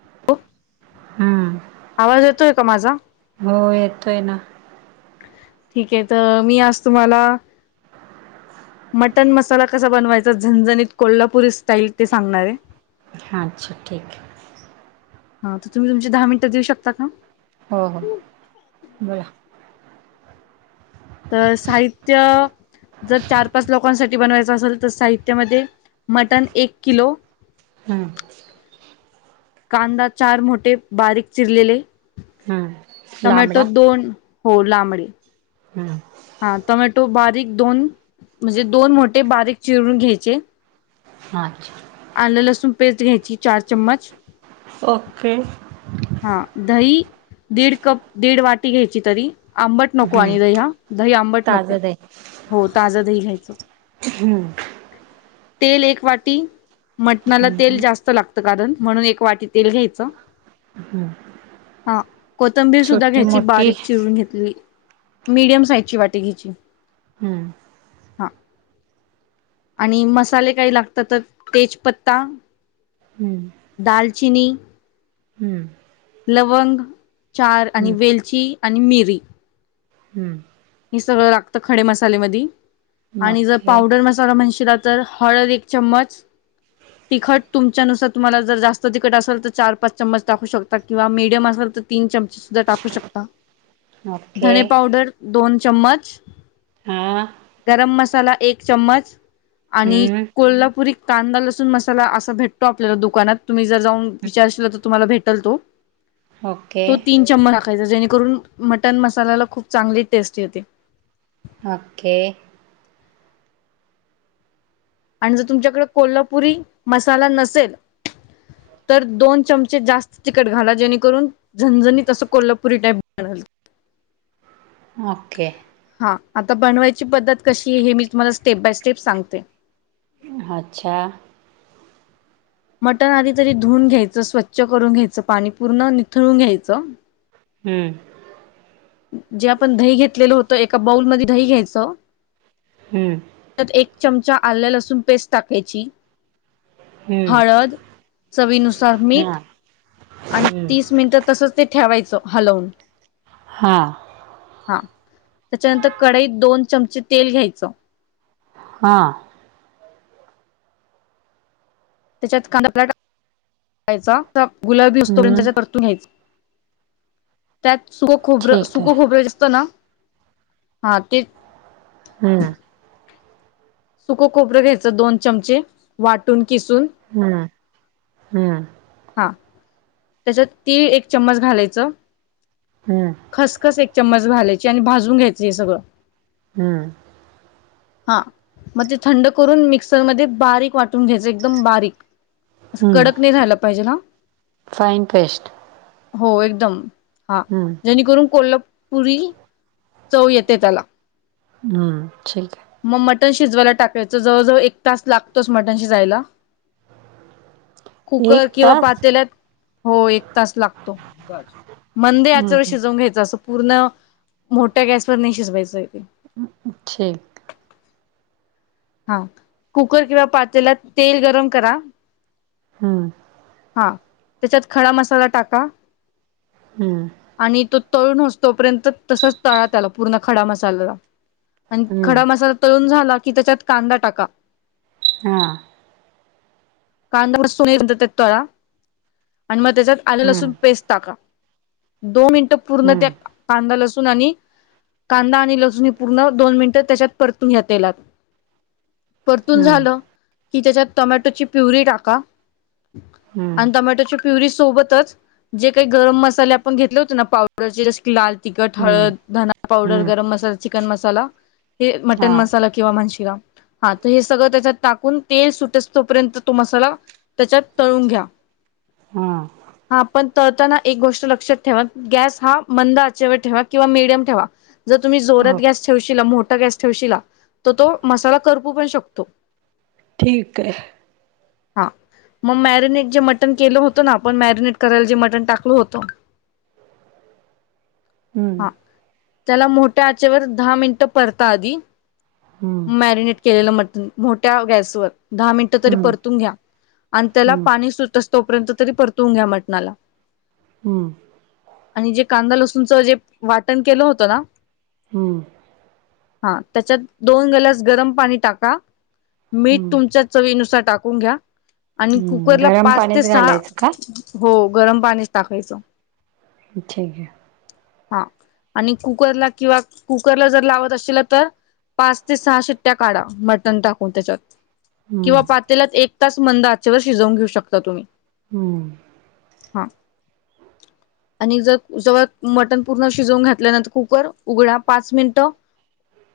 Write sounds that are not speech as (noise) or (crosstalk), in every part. (unintelligible) हम्म आवाज येतोय का माझा? हो यतोय ना ठीक आहे तर मी आज तुम्हाला मटण मसाला कसा बनवायचा झणझणीत कोल्हापुरी स्टाईल ते सांगणार आहे अच्छा ठीक आहे हा तर तुम्ही तुमचे दहा मिनिटं देऊ शकता का? हो- हो बोला तर साहित्य जर चार -पाच लोक कोणासाठी बनवायचा असेल तर साहित्यामध्ये मटन एक किलो हम्म (inaudible) कांदा चार मोठे बारीक चिरलेले हम्म टमॅटो लांबडा दोन हो लांबडे हम्म हा टमॅटो बारीक दोन म्हणजे दोन मोठे बारीक चिरून घ्यायचे आच्छा... आलं -लसूण पेस्ट घ्यायची चार चम्मच ओके हा दही दीड कप -दीड वाटी घ्यायची तरी आंबट नको हम्म आणि दही हा, दही आंबट नको ताजं दही हो ताजं दही घ्यायचं. हम्म तेल एक वाटी मटणाला हम्म तेल जास्त लागतं कारण म्हणून एक वाटी तेल घ्यायचं हम्म हा कोथंबीर सुद्धा छोटी घ्यायची मोठी बारीक चिरून घेतलेली. मीडियम साइजची वाटी घ्यायची हम्म हा आणि मसाले काही लागतात तर तेजपत्ता हम्म दालचिनी हम्म लवंग चार आणि हम्म वेलची आणि मिरी हम्म हे सगळं लागत खडे मसालेमध्ये आणि जर ओके पावडर मसाला म्हणशीला तर हळद एक चम्मच तिखट तुमच्यानुसार तुम्हाला जर जास्त तिखट असेल तर चार- पाच चमच टाकू शकता किंवा मीडियम असेल तर तीन चमचे सुद्धा टाकू शकता ओके धने पावडर दोन चम्मच हां गरम मसाला एक चम्मच आणि हम्म कोल्हापुरी कांदा लसूण मसाला असा भेटतो आपल्याला दुकानात तुम्ही जर जाऊन हम्म विचारशीलला तर तुम्हाला भेटल तो. ओके तो तीन चम्मच टाकायचा जेणेकरून मटन मसाल्याला खूप चांगले टेस्ट येते ओके आणि जर तुमच्याकडे कोल्हापुरी मसाला नसेल (inaudible) तर दोन चमचे जास्त तिखट घाला जेणेकरून झनझणीतसं कोल्हापुरी टाईप बनल (unintelligible) ओके हा आता बनवायची पद्धत कशी आहे हे मी तुम्हाला स्टेप बाय स्टेप सांगते अच्छा मटण आधी तरी धुून घ्यायचं स्वच्छ करून घ्यायचं पाणी पूर्ण निथळून घ्यायचं. हम्म जे आपण दही घेतलेलं होतं एका बाऊल मध्ये दही घ्यायचं हम्म त्यात एक चमचा आल्या लसूण पेस्ट टाकायची. हम्म हळद चवीनुसार मीठ हां आणि हम्म तीस मिनिटं तसच ते ठेवायचं हलवून. हा हा त्याच्यानंतर कडईत दोन चमचे तेल घ्यायचं. हा त्याच्यात कांदा प्टयचा गुलाबी उसतो हं, त्याच्या तरतून घ्यायच. त्यात सुक खोबरं ठीक सुक आहे. खोबरं जास्तं ना हा तेच हं, सुक खोबर घ्यायचं दोन चमचे वाटून किसून हम्म हम्म त्याच्यात तीळ एक चममच घालायच हं, खसखस एक चम्मच घालायची आणि भाजून घ्यायच हे सगळं हम्म हा मग ते थंड करून मिक्सरमध्ये बारीक वाटून घ्यायच एकदम बारीक. हं. कडक नाही झालं. फाईन पेस्ट हो एकदम हा हं, जेणेकरून कोल्हापूर पुरी चव येते त्याला हम्म ठीक मग मटण शिजवायला टाकायचं जवळजवळ एक तास लागतोच मटन शिजायला आहे. कुकर किंवा तास? पातेलात हो एक एक तास लागतो बर मंद हं, आचेवर हं, शिजवून घ्यायचं असं पूर्ण मोठ्या गॅसवर नाही शिजवायचं ते ठीक हा कुकर किंवा पातेला तेल गरम करा हम्म हा त्याच्यात खडा मसाला टाका हं, आणि तो तळून हो तोपर्यंत तसच तळा त्या आला पूर्ण खडा मसाल्याला आणि हं. खडा मसाला तळून झाला की त्याच्यात कांदा टाका हा कांदा सोनी तळा आणि मग त्याच्यात आले हं, लसून पेस्ट टाका दोन मिनिट पूर्ण हं, त्या कांदा्या ल असून आणि कांदा आणि लसूणी पूर्ण दोन मिनिटं त्याच्यात परतून तेलात परतून हं, झालं की त्याच्यात टोमॅटोची प्युरी टाका हं, आणि टोमाॅटो चुट प्युरी सोबतच जे काही गरम मसाले आपण घेतले होते ना पावडरचे जस की लाल तिखट हं, हळद धना पावडर हं. गरम मसाला चिकन मसाला हे मटन हां, मसाला किंवा म्हण हा हे सगळं त्याच्यात टाकून तेल सुटोपर्यंत. तो मसाला त्याच्यात तळून घ्या हम हा पण तळताना एक गोष्ट लक्षात ठेवा गॅस हा मंद आचेवर ठेवा किंवा मिडियम ठेवा जर तुम्ही जोरात ओके. गॅस ठेवशील मोठ गॅस ठेवला तर तो मसाला करपू पण शकतो ठीक आहे. हा मग मॅरिनेट जे मटन केलं होतं ना आपण मॅरिनेट करायला जे मटन टाकल होतं. (unintelligible) हम्म हा त्याला मोठ्या आचेवर दहा मिनटं परता आधी हं, मॅरिनेट केलेलं म्हट मोठ्या गॅस वर दहा मिनट तरी हं, परतून घ्या आणि त्या हं, हं, पाणी सु तोपर्यंत तरी परतवून घ्या म्हटणाला. हम्म आणि जे कांदा लसूणचं जे वाटण केलं होतं ना हम्म हा त्याच्यात दोन ग्लास गरम पाणी टाका मीठ तुमच्या चवीनुसार ून घ्या आणि हं. कुकरला गरम पाच ते पाणीच सहा घालायचं का? हो गरम पाणीच टाकायचो. ठीक आहे. हा आणि कुकरला किंवा कुकरला जर लावत असल तर पाच ते सहा शिट्ट्या काढा मटण टाकून त्याच्यात किंवा हम्म पातेल्यात एक तास मंद आच्यावर शिजवून घेऊ शकता तुम्ही हम्म हा आणि जर जवळ मटण पूर्ण शिजवून घातल्यानंतर कुकर उघडा पाच मिनिटं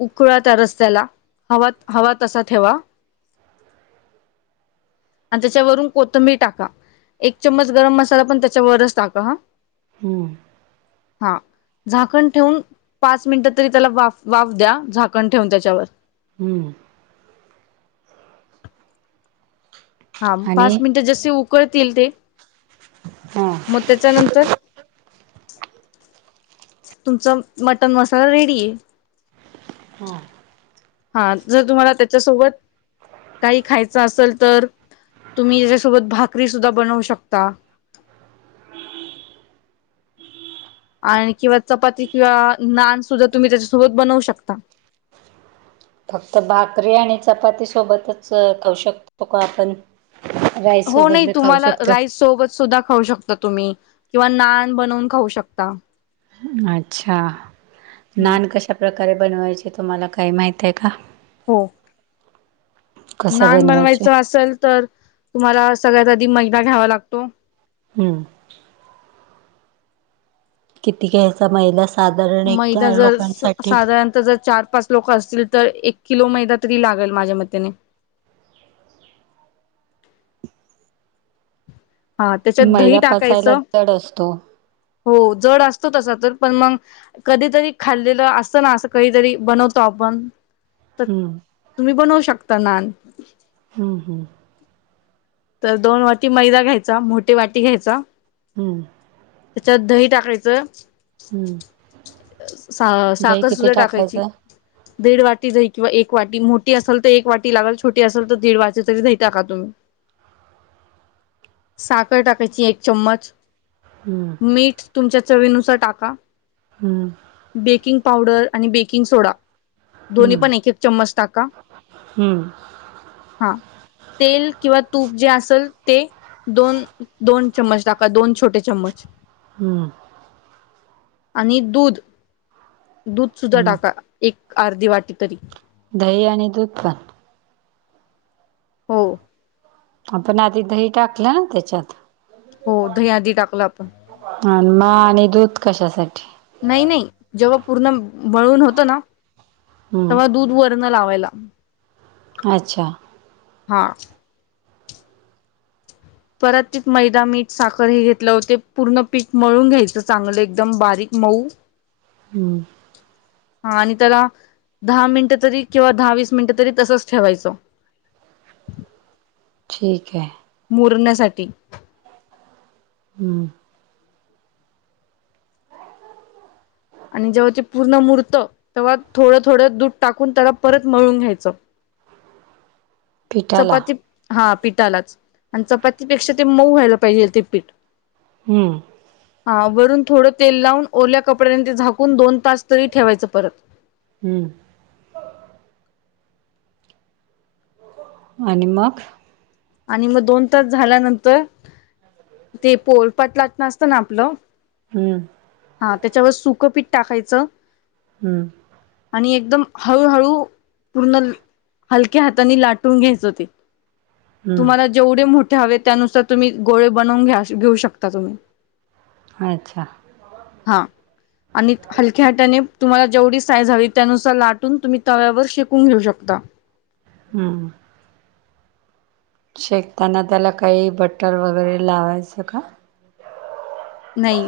उकळा त्या रस्त्याला हवा हवा तसा ठेवा (unintelligible) आणि त्याच्यावरून कोथंबीर टाका एक चम्मच गरम मसाला पण त्याच्यावरच टाका हा हम्म हा झाकण ठेवून पाच मिनिटं तरी त्याला वा वाफ द्या झाकण ठेवून त्याच्यावर हम्म हा आणि पाच मिनिटं जसे उकळतील ते हा मग त्याच्या नंतर तुमचा मटन मसाला रेडी आहे हो हा जर तुम्हाला त्याच्यासोबत काही खायचं असेल तर तुम्ही त्याच्यासोबत भाकरी सुद्धा बनवू शकता आणि किंवा चपाती किंवा नान सुद्धा तुम्ही त्याच्यासोबत बनवू शकता (unintelligible) फक्त भाकरी आणि चपाती सोबतच खाऊू शकतो का आपण राईस हो सोबत नाही, बी खाऊ तुम्हाला शकतो. राईस सोबत सुद्धा खाऊ शकतात. तुम्ही किंवा नान बनवून खाऊ शकता. अच्छा! हम्म नान कशा प्रकारे बनवायचे तुम्हाला काही माहित आहे का? हो. कसे नान बनवायचे? बनवायचं असल तर, तुम्हाला सगळ्यात आधी मैदा घ्यावा लागतो. हम. किती घ्यायचा मैदा? साधारण एक मैदा चार जर लोकांसाठी? साधारणत जर चार पाच लोक असतील तर एक किलो मैदा तरी लागेल माझ्या मतेने. अ त्याच्यात दही मैदा पचायला टाकायचं जड असतो. हो जड असतो तसा तर पण मग कधीतरी खाल्लेलं असतं ना अस कहीतरी बनवतो हम्म तुम्ही बनवू शकता नान हम्म हम्म तर दोन वाटी मैदा घ्यायचा मोठे वाटी घ्यायचा हम्म त्या दही टाकायचं हम्म सा दही साखर किती सुद्धा टाकायची टाकायचं? दीड वाटी जाई किंवा एक वाटी मोठी असेल तर एक वाटी लागल छोट असेल तर दीड वाटी तरी जा टाका तुम्ही साखर टाकायची एक चमच हम्म मीठ तुमच्या चवीनुसार टाका हम्म बेकिंग पावडर आणि बेकिंग सोडा दोन्ही हम्म पण एक एक चम्मच टाका हम्म हा तेल किंवा तूप जे अस असल ते दोन दोन चम्मच टाका दोन छोटे चम्मच हम्म आणि दूध दूध सुद्धा हम्म टाका एक अर्धी वाटी तरी दही आणि दूध पण हो आपण आधी दही टाकलं ना त्याच्यात हो द आधी टाकलं आपण आणि मा आणि दूध कशा अस आहे नाही नाही जेव्हा पूर्ण वळून होतं ना तेव्हा हम्म दूध वरण लावायला अच्छा हा परत त मैदा मीठ साखर हे घेतले होते पूर्ण पीक मळून घ्यायचं चांगलं एकदम बारीक पाऊ हम्म हा आणि त्याला दहा मिनिट तरी किंवा दहा वीस मिनिट तरी तसच ठेवायचं ठीक आहे पुरण्यासाठी हुं आणि जेव्हा ते पूर्ण मुरतं तेव्हा थोडं थोडं दूध टाकून त्याला परत मळून घ्यायचं पिठाला चपाती हा पिठालाच आणि चपातीपेक्षा ते मऊ व्हायला पाहिजेल ते पीठ हू हा वरून थोडं तेल लावून ओल्या कपड्याने ते झाकून दोन तास तरी ठेवायचं परत हू आणि मग आणि मग दोन तास झाल्यानंतर ते पोळपाट लाटणं असतं ना आपलं हम्म हा त्याच्यावर सुकं पीठ टाकायचं हू आणि एकदम हळूहळू पूर्ण हलक्या हातानी लाटून घ्यायचं ते तुम्हांला हम्म जेवढे मोठे हवे त्यानुसार तुम्ही गोळे बनवून घ्या घेऊ शकता तुम्ही अच्छा हा आणि हलक्या हाताने तुम्हाला जेवढी साईज हवी त्यानुसार लाटून तुम्ही तव्यावर शेकून घेऊ शकता हुं शेकताना त्याला काही बटर वगैरे लावायचं का? नाही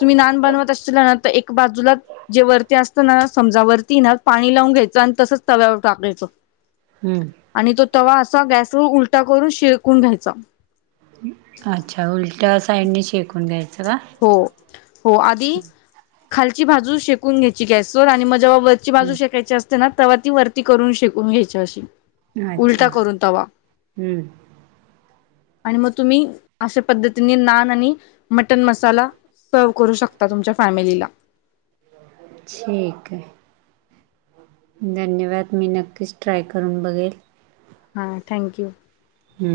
तुम्ही नान बनवत असशीलाना त एक बाजूला जे वरती असत ना समजा वर तीना पाणी लावून घ्यायचं आणि तसच तव्यावर टाकायचं. हम्म आणि तो तवा असा गॅसवर उलटा करून शिळकून घ्यायचा. अच्छा! उलट्या साईडनी शेकून द्याय हो, हो आधी खालची बाजू शेकून घ्यायची गॅसवर आणि म जेव्हा वरची बाजू हम्म शेकायची असते ना, तवा ती वरती करून शेकून घ्यायची अशी अच्छा! उलटा करून तवा हम्म आणि मग तुम्ही अशा पद्धतीने नान आणि मट टण मसाला सर्व्ह करू शकता तुमच्या फॅमिलीला छिक आय धन्यवाद, मी नक्कीच ट्राय करून बघेल. हा थँक्यू हू.